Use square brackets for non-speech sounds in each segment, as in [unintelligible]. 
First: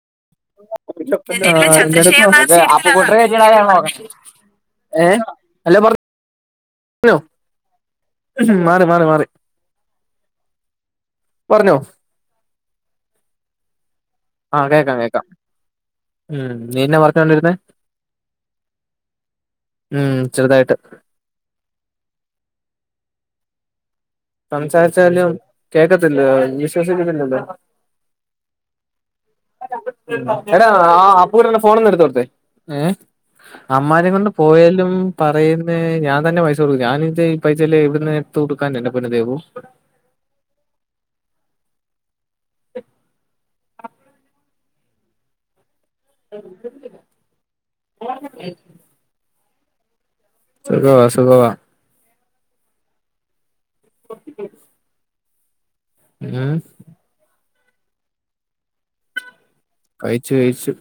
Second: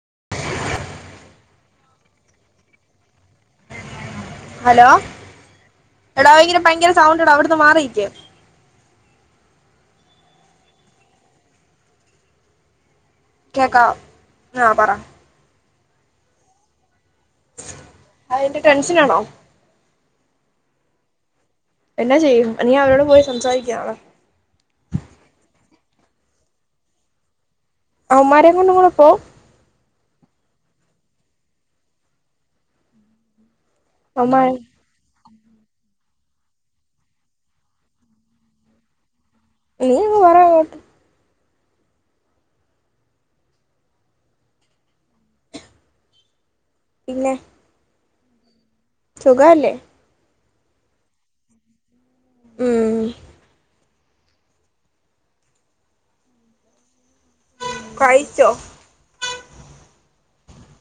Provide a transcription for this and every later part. [unintelligible] അപ്പുക്കുട്ടനെ കയറ്റി വിടാനാ ഞാ പോന്നെ ഹലോ എടാ ഇങ്ങനെ ഭയങ്കര പറഞ്ഞോ സൗണ്ട് എടാ അവ്ട്ന്ന് മാറിയിക്ക് മാറി മാറി മാറി പറഞ്ഞോ കേക്കാവോ ആ കേക്കാം കേക്കാം ഉം നിന്നെ വർ അയിൻ്റെ ടെൻഷനാണോ ഉം ചെറ്തായിട്ട് എന്നാ ചെയ്യും നീ അവരോട് പോയി സംസാരിക്ക് നാളെ സംസാരിച്ചാലും കേക്കത്തില്ല വിശ്വസിക്കുന്നില്ലല്ലോ അവമ്മാരെ കൊണ്ട്ങ്ങുടെ പോ എടാ ആ അപ്പു കുട്ടൻ്റെ ഫോൺ ഒന്ന് എടുത്ത് വെക്ക് ഏ അമ്മാരെ കൊണ്ട് അവന്മാര് പോയാലും പറയുന്നെ ഞാൻ തന്നെ പൈസ കൊട്ക്കും ഞാനിത് ഈ പൈസയെല്ലാം എവ്ട്ന്ന് എട്ത്ത് കൊട്ക്കാൻ എൻ്റെ പൊന്ന് ദേവു നീ അങ്ങ് പറ അങ്ങോട്ട് പിന്നെ [unintelligible] സുഖവല്ലേ സുഖവാ സുഖവാ ഉം [unintelligible] ഉം കഴിച്ചോ കഴിച്ചു കഴിച്ചു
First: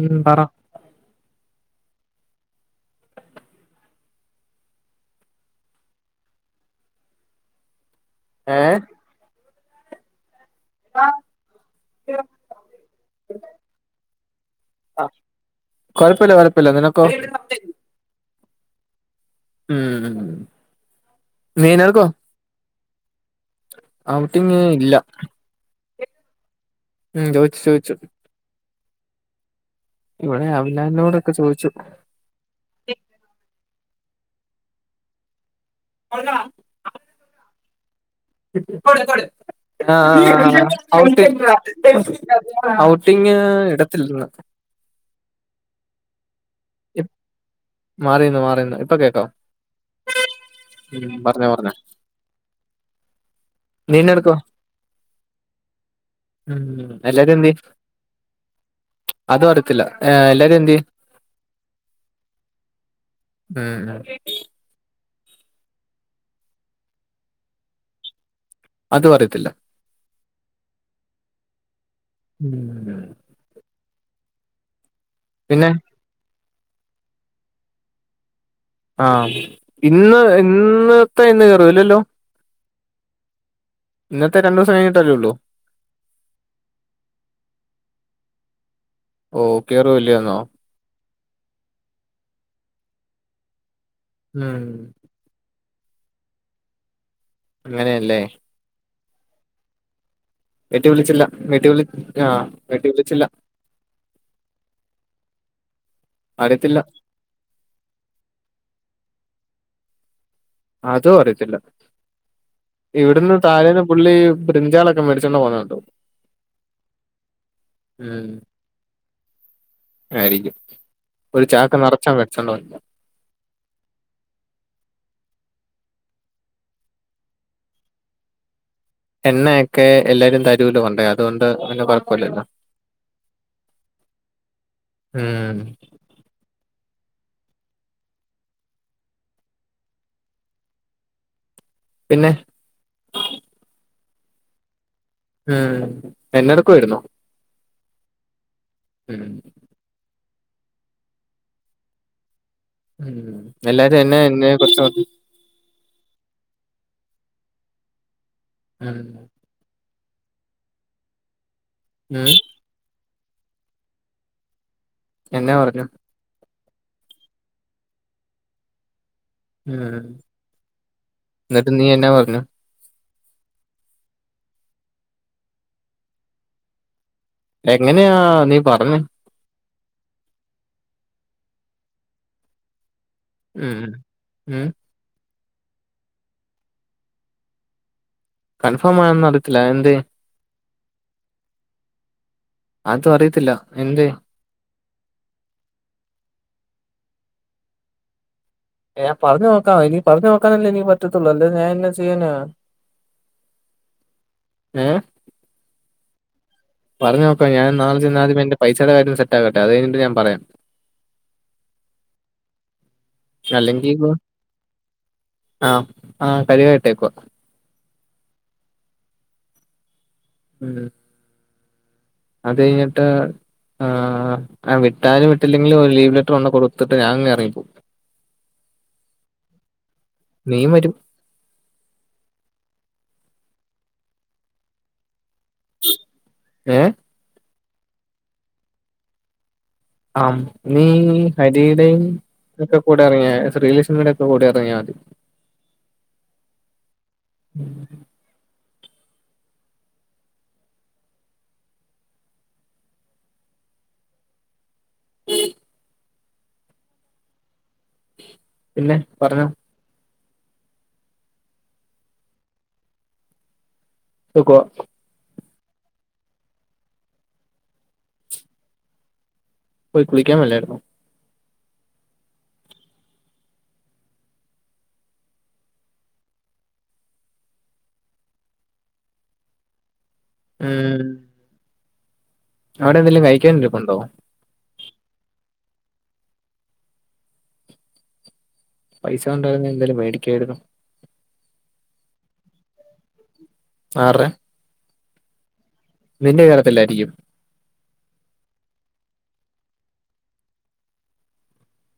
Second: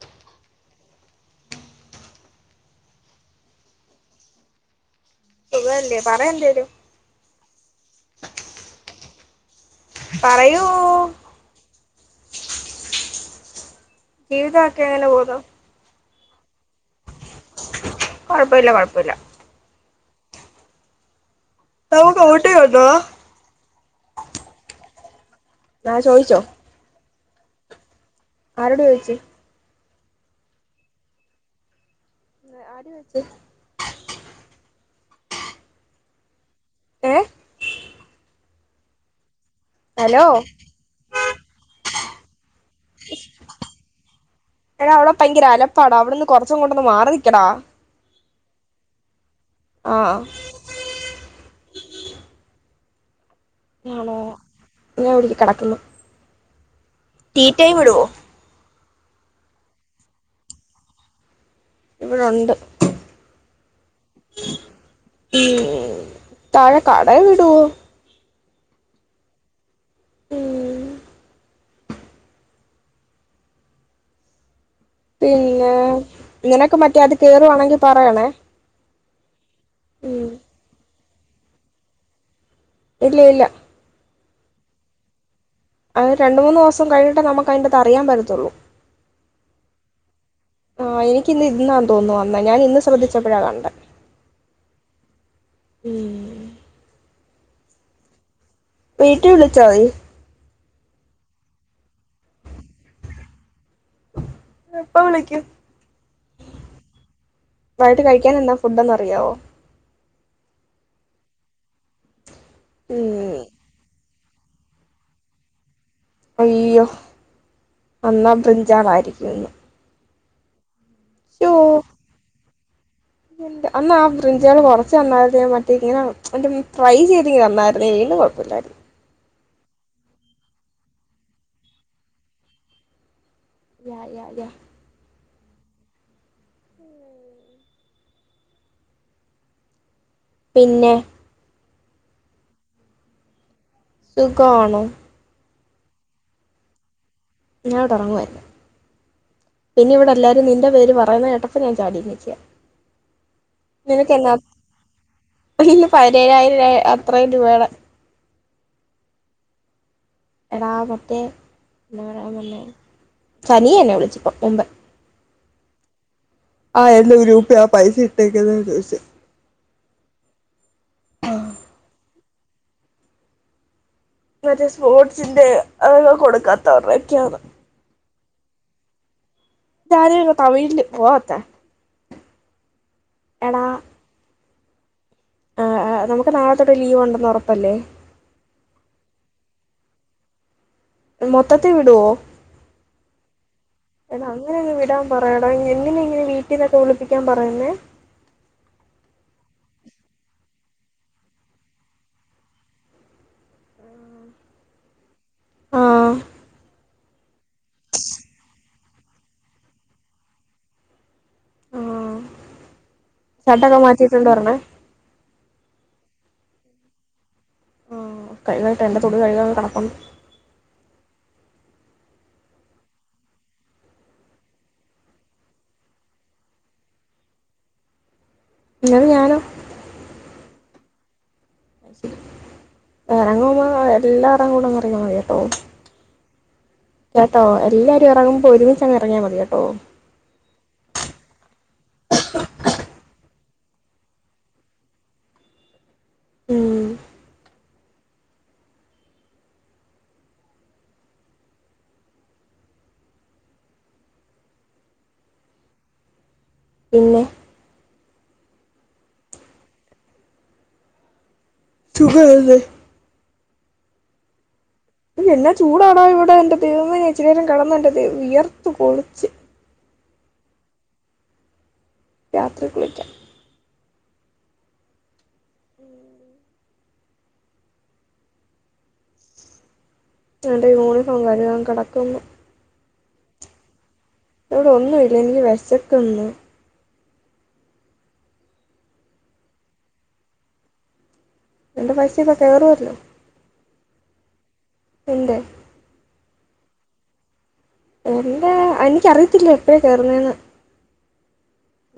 ഉം പറ സുഖവല്ലേ പറ എന്തേലും ഏ പറയൂ ആ [unintelligible] ജീവിതൊക്കെ എങ്ങനെ പോവുന്നു കൊഴപ്പയില്ല കൊഴപ്പയില്ല നിന ക്കൊ [unintelligible] കൊഴപ്പയില്ല കൊഴപ്പയില്ല ഉം മീനാൾക്കോ ബ്രോ അയുട്ടിങ് ഇല്ല ഞാ ചോയിച്ചോ ഉം ചോയ്ച്ചു ചോയ്ച്ചു ആരോട് ചോയ്ച്ച് ഇവിടെ അവിൻലാലിനോടൊക്കെ ചോയിച്ചു ആര് വെച്ച പൊണ്ണാ ഏ കൊട് കൊട് ആ ഹലോ ഔട്ടി ഔട്ടിങ് ഇടത്തില്ലിന്ന് എടാ അവിടെ ഭയങ്കര ആലപ്പാട് അവിടുന്ന് കുറച്ചങ്ങോട്ടൊന്ന് ഇപ് മാറി നിക്കടാ മാറിന്ന് മാറിന്ന് ഇപ്പൊ കേക്കോ ആഹ് ഉം പറഞ്ഞോ പറഞ്ഞോ ആണോ നീനെടുക്കോ ഞാൻ എവിടക്ക് കിടക്കുന്നു ഉം തീറ്റയും വിടുവോ അത് വറിത്തില്ല ഏ എല്ലാരും എന്തേ ഇവിടുണ്ട് ഉം ഉം ഉം താഴെ കടെ വിടുവോ അത് പറയത്തില്ല ഉം ഉം പിന്നെ നിനക്ക് മറ്റേ അത് കേറുവാണെങ്കിൽ പറയണേ ആഹ് ഇന്ന് ഉം ഇന്ന് ഇപ്പോ എന്ന് കേറുവോ ഇല്ലാല്ലോ ഇല്ല ഇല്ല ഇന്നത്തെ രണ്ട് ദിവസം കഴിഞ്ഞിട്ടല്ലേ ഉള്ളൂ ആഹ് രണ്ട് മൂന്ന് ദിവസം കഴിഞ്ഞിട്ടേ നമുക്ക് അതിന്റെത് അറിയാൻ പറ്റത്തുള്ളൂ ഓ കേറുവല്ലേന്നോ ആഹ് എനി എനിക്ക് ഇന്നാന്ന് തോന്നുന്നു വന്നേ ഞാൻ ഇന്ന് ശ്രദ്ധിച്ചപ്പോഴാ കണ്ടെ ഉം ഉം അങ്ങനെയല്ലേ വീട്ടിൽ വിളിച്ചോ നീ വീട്ടില് വിളിച്ചില്ല വീട്ടി വിളി ആഹ് വീട്ടി വിളിച്ചില്ല എപ്പ വിളിക്കും അറിയത്തില്ല വൈകിട്ട് കഴിക്കാൻ എന്താ ഫുഡന്ന് അറിയാവോ അതും അറിയത്തില്ല. ഉം ഇവിടന്ന് താഴേന്ന് പുള്ളി ബ്രിഞ്ചാൽ ഒക്കെ മേടിച്ചോണ്ട് പോകുന്നത് കണ്ടു അയ്യോ ഉം അന്നാ ബ്രിഞ്ചാളായിരിക്കും ഇന്ന് ആയിരിക്കും ഒരു ചാക്ക് നിറച്ചാണ് വെടിച്ചോണ്ട് പോയെ അന്നാ ആ ബ്രിഞ്ചാൾ കൊറച്ച് തന്നായിരുന്നേ മറ്റേ ഇങ്ങനെ മറ്റേ ഫ്രൈ ചെയ്ത് ഇങ്ങ് തന്നായിരുന്നെങ്കിലും കൊഴപ്പമില്ലായിരുന്നു. എണ്ണ യഹ് യഹ് യഹ് ഉം പിന്നെ പിൻ സുഖാണോ ഉം എന്നെടുക്കുവാര്ന്നൊ ഞാവടെ ഒറങ്ങുവായ്രുന്നു പിന്നെ ഇവിടെ നിന്റെ പേര് പറയുന്ന കേട്ടപ്പോ ഞാൻ ചാടി എണീച്ചെയാ ഉം എല്ലാരും എന്നെ എന്നെ കുറിച്ച് പ പതിനേഴായിരം അത്രയും രൂപേടെ ഉം എടാ മറ്റേ ഉം [unintelligible] സനിയ എന്നെ ഇപ്പോ വിളിച്ചു തൊട്ട് മുമ്പേ. എന്നാ പറഞ്ഞു? ആ [unintelligible] പൈസ ഇട്ടേക്കിന്നേ ചോദിച്ചു. ഉം എന്നിട്ട് നീ എന്നാ പ [unintelligible] മറ്റേ സ്പോർട്സിന്റെ ആഹ് കൊടുക്കാത്തവരുടെ എങ്ങനെയാ ആ നീ പറഞ്ഞു. ഇതാര് തമിഴിൽ പോ [unintelligible] ഉം ഉം ആ നമുക്ക് നാളെ തൊട്ട് ലീവ് ഉണ്ടെന്ന് ഉറപ്പല്ലേ? കൺഫോം ആയോന്ന് അറിയത്തില്ല എന്തേ? മൊത്തത്തീ വിടുവോ? അതും അറിയത്തില്ല എന്തേ എടാ അങ്ങനെ അങ്ങ് വിടാൻ പറയടാ ഞ്ഞ് എന്തിന് ഇങ്ങനെ വീട്ടിന്നൊക്കെ വിളിപ്പിക്കാൻ പറയുന്നേ ഏ പറഞ്ഞു നോക്കാ എനി പറഞ്ഞു നോക്കാനല്ലേ എനി പറ്റത്തുള്ളൂ അല്ല ഞാന് എന്നാ ചെയ്യാനാ ഏ ആ ത്യടെ കാര്യം സെറ്റാക്കട്ടെ അത് കഴിഞ്ഞിട്ട് ഞാൻ പറയാ ആ ഷട്ടൊക്കെ അല്ലെങ്കിൽ ഇപ്പൊ മാറ്റിട്ടോണ്ട് വരണേ ആഹ് ആ കഴുകാൻ ഇട്ടേക്കുവാ മ് കഴുക്കാനിട്ടൊ എന്റെ തൊടു കഴുകാൻ കെടപ്പുണ്ട് ഉം അത് കഴിഞ്ഞിട്ട് ആ ആ വിട്ടാലും വിട്ടില്ലെങ്കിലും ഒരു ലീവ് ലെറ്റർ കൊണ്ട് കൊടുത്തിട്ട് ഞാനിങ്ങ് എറങ്ങിപ്പോവും അന്നേരം ഞാനോ നീയും വരും എറങ്ങുമ്പോ എല്ലാരേം കൂടെ അങ്ങ് ഇറങ്ങിയാൽ മതി കേട്ടോ ഏഹ് കേട്ടോ എ ല്ലാരും ഇറങ്ങുമ്പോ ഒരുമിച്ച് അങ്ങ് ഇറങ്ങിയാ മതി കേട്ടോ ആം നീ ഹരിയുടെയും ഒക്കെ കൂടെ ഇറങ്ങാ ശ്രീലക്ഷ്മണിയുടെ ഒക്കെ കൂടെ ഇറങ്ങാതി ഉം പിന്നെ പിന്നെ പറഞ്ഞോ സുഖവല്ലേ സുഖവാ എന്നാ ചൂടാട ഇവിടെ എന്റെ ദൈവമേ ഞാൻ ഇച്ചിരി നേരം കെടന്ന് എൻ്റെ ദൈവ വിയർത്ത് കൊളിച്ച് പോയി കുളിക്കാൻ മേലായിരുന്നൊ രാത്രി കുളിക്കാം ഉം എന്റെ ഉം യൂണിഫോം കഴുകാൻ കിട ക്കുന്നു അവിടെ എന്തെലും കഴിക്കാൻ ഇരിപ്പുണ്ടോ? ഇവിടെ ഒന്നും ഇല്ല എനിക്ക് വെശക്കുന്ന് പൈസ ഉണ്ടായിരുന്ന എന്തേലും മേടിക്കായിരുന്നു. എന്റെ പൈസ ഇപ്പ തീർന്നല്ലോ ആർറെ എൻ്റെ നിന്റെ കഴപ്പില്ലായിരിക്കും എന്താ എനിക്കറിയത്തില്ല എപ്പഴ കേറുന്നേ എന്ന്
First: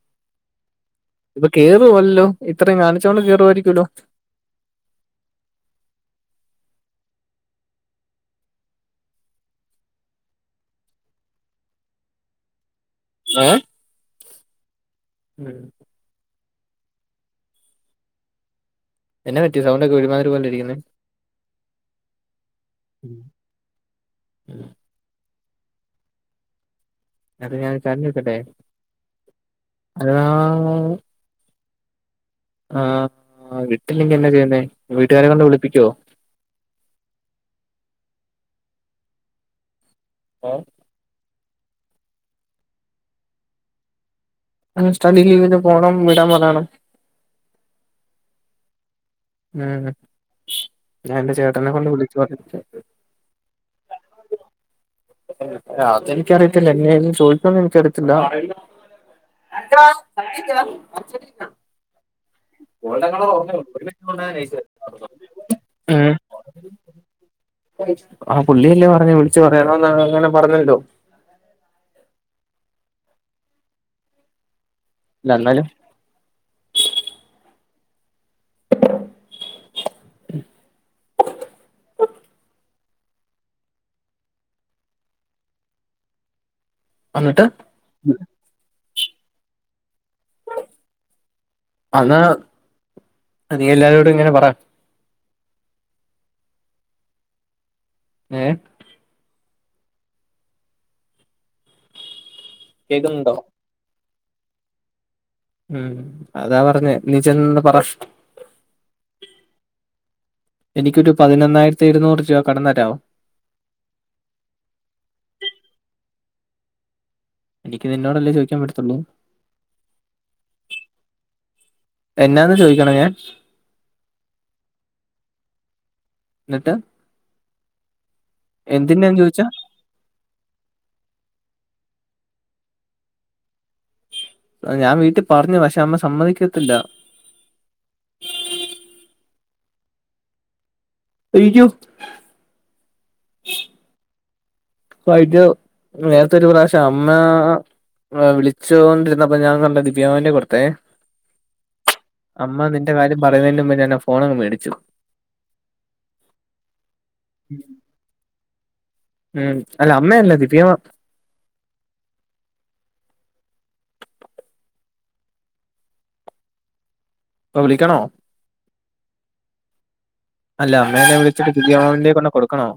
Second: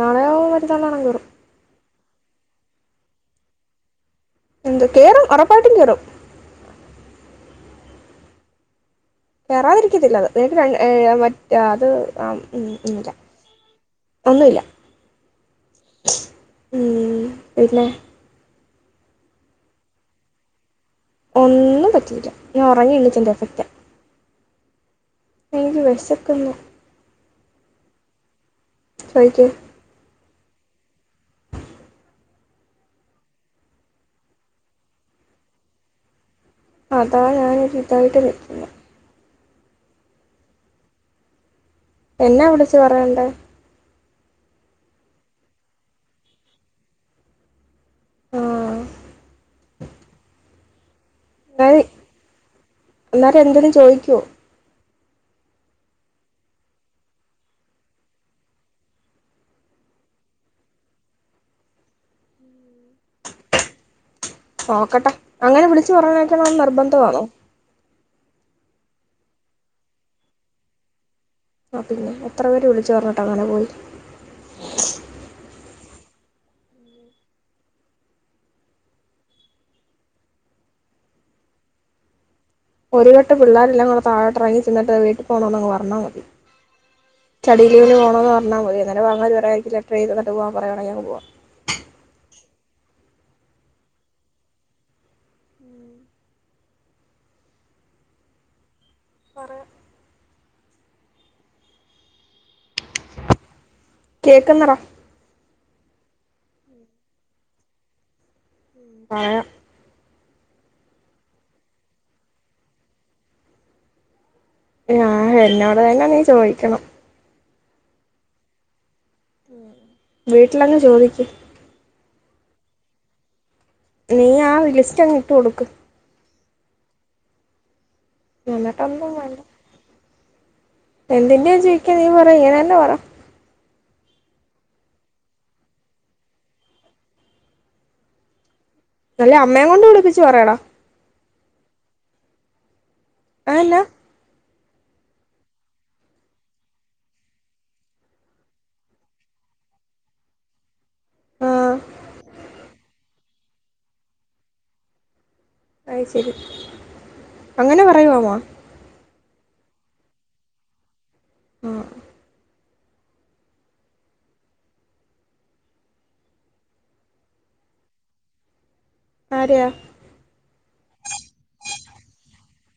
നാളെയോ മ റ്റന്നാണെകേറും റുവല്ലോ ഇത്രയും കാണിച്ചോണ്ട് കേറുവായിരിക്കൂല്ലോ എന്ത് കേറും ഉറപ്പായിട്ടും കേറും കേറാതിരിക്കത്തില്ല അത് ഏഴ് ര ഏഴാ മറ്റാ അത് ആം ഉം ഏ ഉം ഉം പിന്നെ എന്ന പറ്റി സൗണ്ട് ഒക്കെ ഒരുമാതിരി പോലെ ഇരിക്കുന്നേ ഒന്നും പറ്റില്ല ഞാൻ ഉറങ്ങി എണിച്ചൻ്റെ എന്റെ എഫക്റ്റ ഉം എനിക്ക് വെശക്കുന്നു അത് ഞാൻ ഒരു കാര്യം ചോദിക്കട്ടെ ചോദിക്ക് അതാ ഉം ആഹ് വിട്ടില്ലെങ്ക എന്നാ ചെയ്യുന്നേ വീട്ടുകാരെ കൊണ്ട് വിളിപ്പിക്കുവോ അതാ ഞാനൊരി ഇതായിട്ട് വെക്കുന്നത് ഏഹ് എന്നാ വിളിച്ചു പറയണ്ടേ അ സ്റ്റഡി ലീവിന് പോണം വിടാൻ പറയണം. ആ ഉം ഞാൻ എന്റെ ചേട്ടനെ പ്പേരി കൊണ്ട് വിളിച്ചു പറഞ്ഞിട്ട് എല്ലാരും എന്തേലും ചോയിക്കോ അത് എനിക്കറിയത്തില്ല എന്നേലും ചോദിക്കോന്ന് എനിക്ക് അറിയത്തില്ല [unintelligible] ഗോർഡൻ കളർ [unintelligible] നോക്കട്ടെ അങ്ങനെ വിളിച്ച് ഉം പറഞ്ഞേക്കണമെന്ന് നിർബന്ധമാണോ ആ പുള്ളിയല്ലേ പറഞ്ഞേ വിളിച്ചു പറയണോന്ന് അങ്ങനെ പറഞ്ഞല്ലോ ആ പിന്നെ എത്ര പേര് വിളിച്ചു പറഞ്ഞിട്ട് അങ്ങനെ പോയി ല്ല അന്നാലും ഒരു വട്ടം പിള്ളേരെല്ലാം കൂടെ താഴോട്ട് ഇറങ്ങി ചെന്നിട്ട് വീട്ടിൽ പോണോന്ന് അങ്ങ് പറഞ്ഞാൽ മതി വന്നിട്ട് ചടിയിലേന്ന് പോണോന്ന് പറഞ്ഞാൽ മതിയ അന്നേരം [unintelligible] പറയായിരിക്കില്ല ട്രേ തന്നിട്ട് പോവാൻ പറയാണെങ്കിൽ അങ്ങ് പോവാം അ നീ എല്ലാരോടും ഇങ്ങനെ പറ ഏ പറയാം കേക്കുന്നുണ്ടോ കേക്കുന്നറാ ഉം അതാ പറഞ്ഞേ നീചെന്നൊന്ന് പറ പറയാം എനിക്കൊരു പതിനൊന്നായിരത്തി ഇഴുന്നൂറിരൂപ കടംതരാവോ ആ എന്നോട് തന്നെ നീ ചോയിക്കണം എനിക്ക് നിന്നോടല്ലേ ചോയിക്കാൻ പറ്റത്തുള്ളൂ ഉം വീട്ടിലങ്ങ് ചോദിക്ക് എന്നാന്ന് ചോയിക്കണംഞാൻ നീ ആ ലിസ്റ്റ് അങ്ങ് ഇട്ടുകൊടുക്ക് ഇന്നട്ട് എന്നിട്ടൊന്നും വേണ്ട ചോദിച്ചാ എന്തിന്റെ യാ ജി [unintelligible] പറ ഇങ്ങനെന്നെ പറ ഞാൻ വീട്ടിൽ പറഞ്ഞു പക്ഷെ അമ്മ സമ്മതിക്കത്തില്ല അല്ലേ അമ്മേം കൊണ്ട് വിളിപ്പിച്ച് പറയടാ അയ്യൊ അ എന്നാ ഫൈൻനൗവ് നേരത്തൊരു പ്രാവശ്യം അമ്മാ വിളിച്ചോണ്ടിരുന്നപ്പ ഞാൻ കണ്ട ദിവ്യമ്യാമ്ന്റെ കൊടുത്തെ ആ അമ്മ നിന്റെ കാര്യം പറയുന്നേൻ്റുമുമ്പേ ഞാനാ ഫോണങ്ങ് മേടിച്ചു അയ്ശരി അങ്ങനെ പറയോ അമ്മ ഉം അല്ല അമ്മയല്ല ദിവ്യാമാം ആ ഇപ്പവിളിക്കണോ ആരെയാ അല്ല അമ്മേനെ വിളിച്ചിട്ട് ദിവ്യാമാംമിന്റെ കൊണ്ടേകൊടുക്കണോ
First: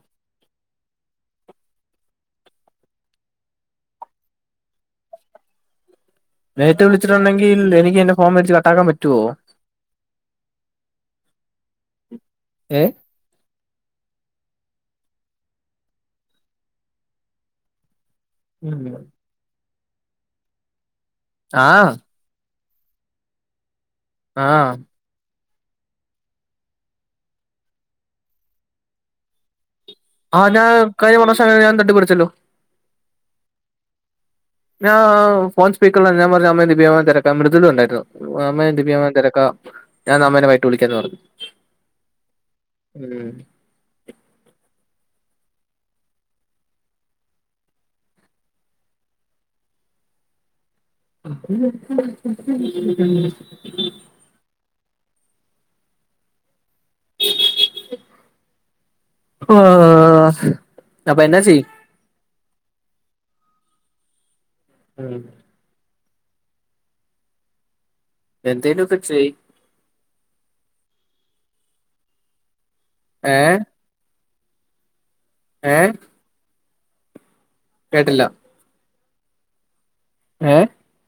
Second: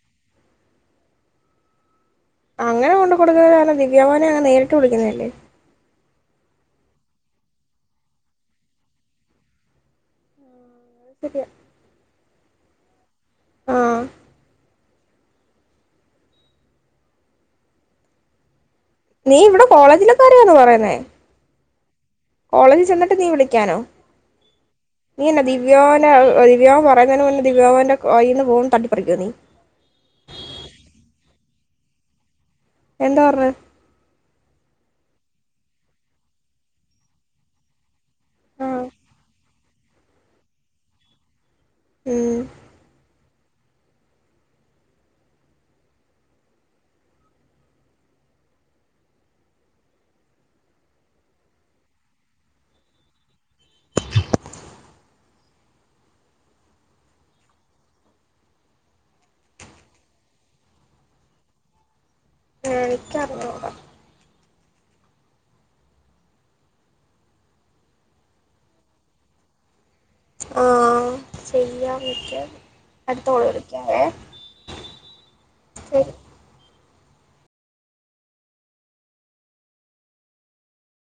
അങ്ങനെ കൊണ്ട് കൊടുക്കണേകാലും ദിവ്യമാംമിനെയങ്ങ് നേരിട്ട് വിളിക്കുന്നല്ലേ നേരിട്ട് വിളിച്ചിട്ടുണ്ടെങ്കിൽ എനിക്ക് എന്റെ ഫോൺ മേച്ച് കട്ടാക്കാൻ പറ്റുവോ അത്ശരിയാ ഏ ആ [unintelligible] നീ ഇവിടെ കോളേജിലെക്കാര്യാന്നോ പറയുന്നേ ആ കോളേജ് ചെന്നിട്ട് നീ വിളിക്കാനോ ആ നീയെന്ന ദിവ്യോന ദിവ്യാമ് പറയുന്നെനു മുന്നേ ദിവ്യമാമ്ന്റെ കൈയീന്ന് ഫോൺ തട്ടിപ്പറിക്കോ നീ ആ ഞാൻ കഴിഞ്ഞ മൂണോസം ഞാൻ തട്ടിപ്പറിച്ചല്ലോ എന്താ പറഞ്ഞെ ഞാ ഫോൺ സ്പീക്കറി [unintelligible] ഞാൻ പറഞ്ഞു അമ്മേ ദിവ്യാമാം തെരക്കാ മൃദ്ലൂണ്ടായിരുന്നു അമ്മേ ആഹ് ദിവ്യാമാം തെരക്കാ ഞാൻ അമ്മേനെ വൈട്ട് വിളിക്കാന്ന് പറഞ്ഞു ഉം ഉം [unintelligible] ആ അപ്പ എന്നാ ചെയ്യും എനിക്കറിഞ്ഞൂടാ ഉം എന്തേലൊക്കെ ചെയ് ചെയ്യാംനിക്ക് അടുത്തോള് വിളിക്കാവേ ഏ ശരി കേട്ടില്ല ഏ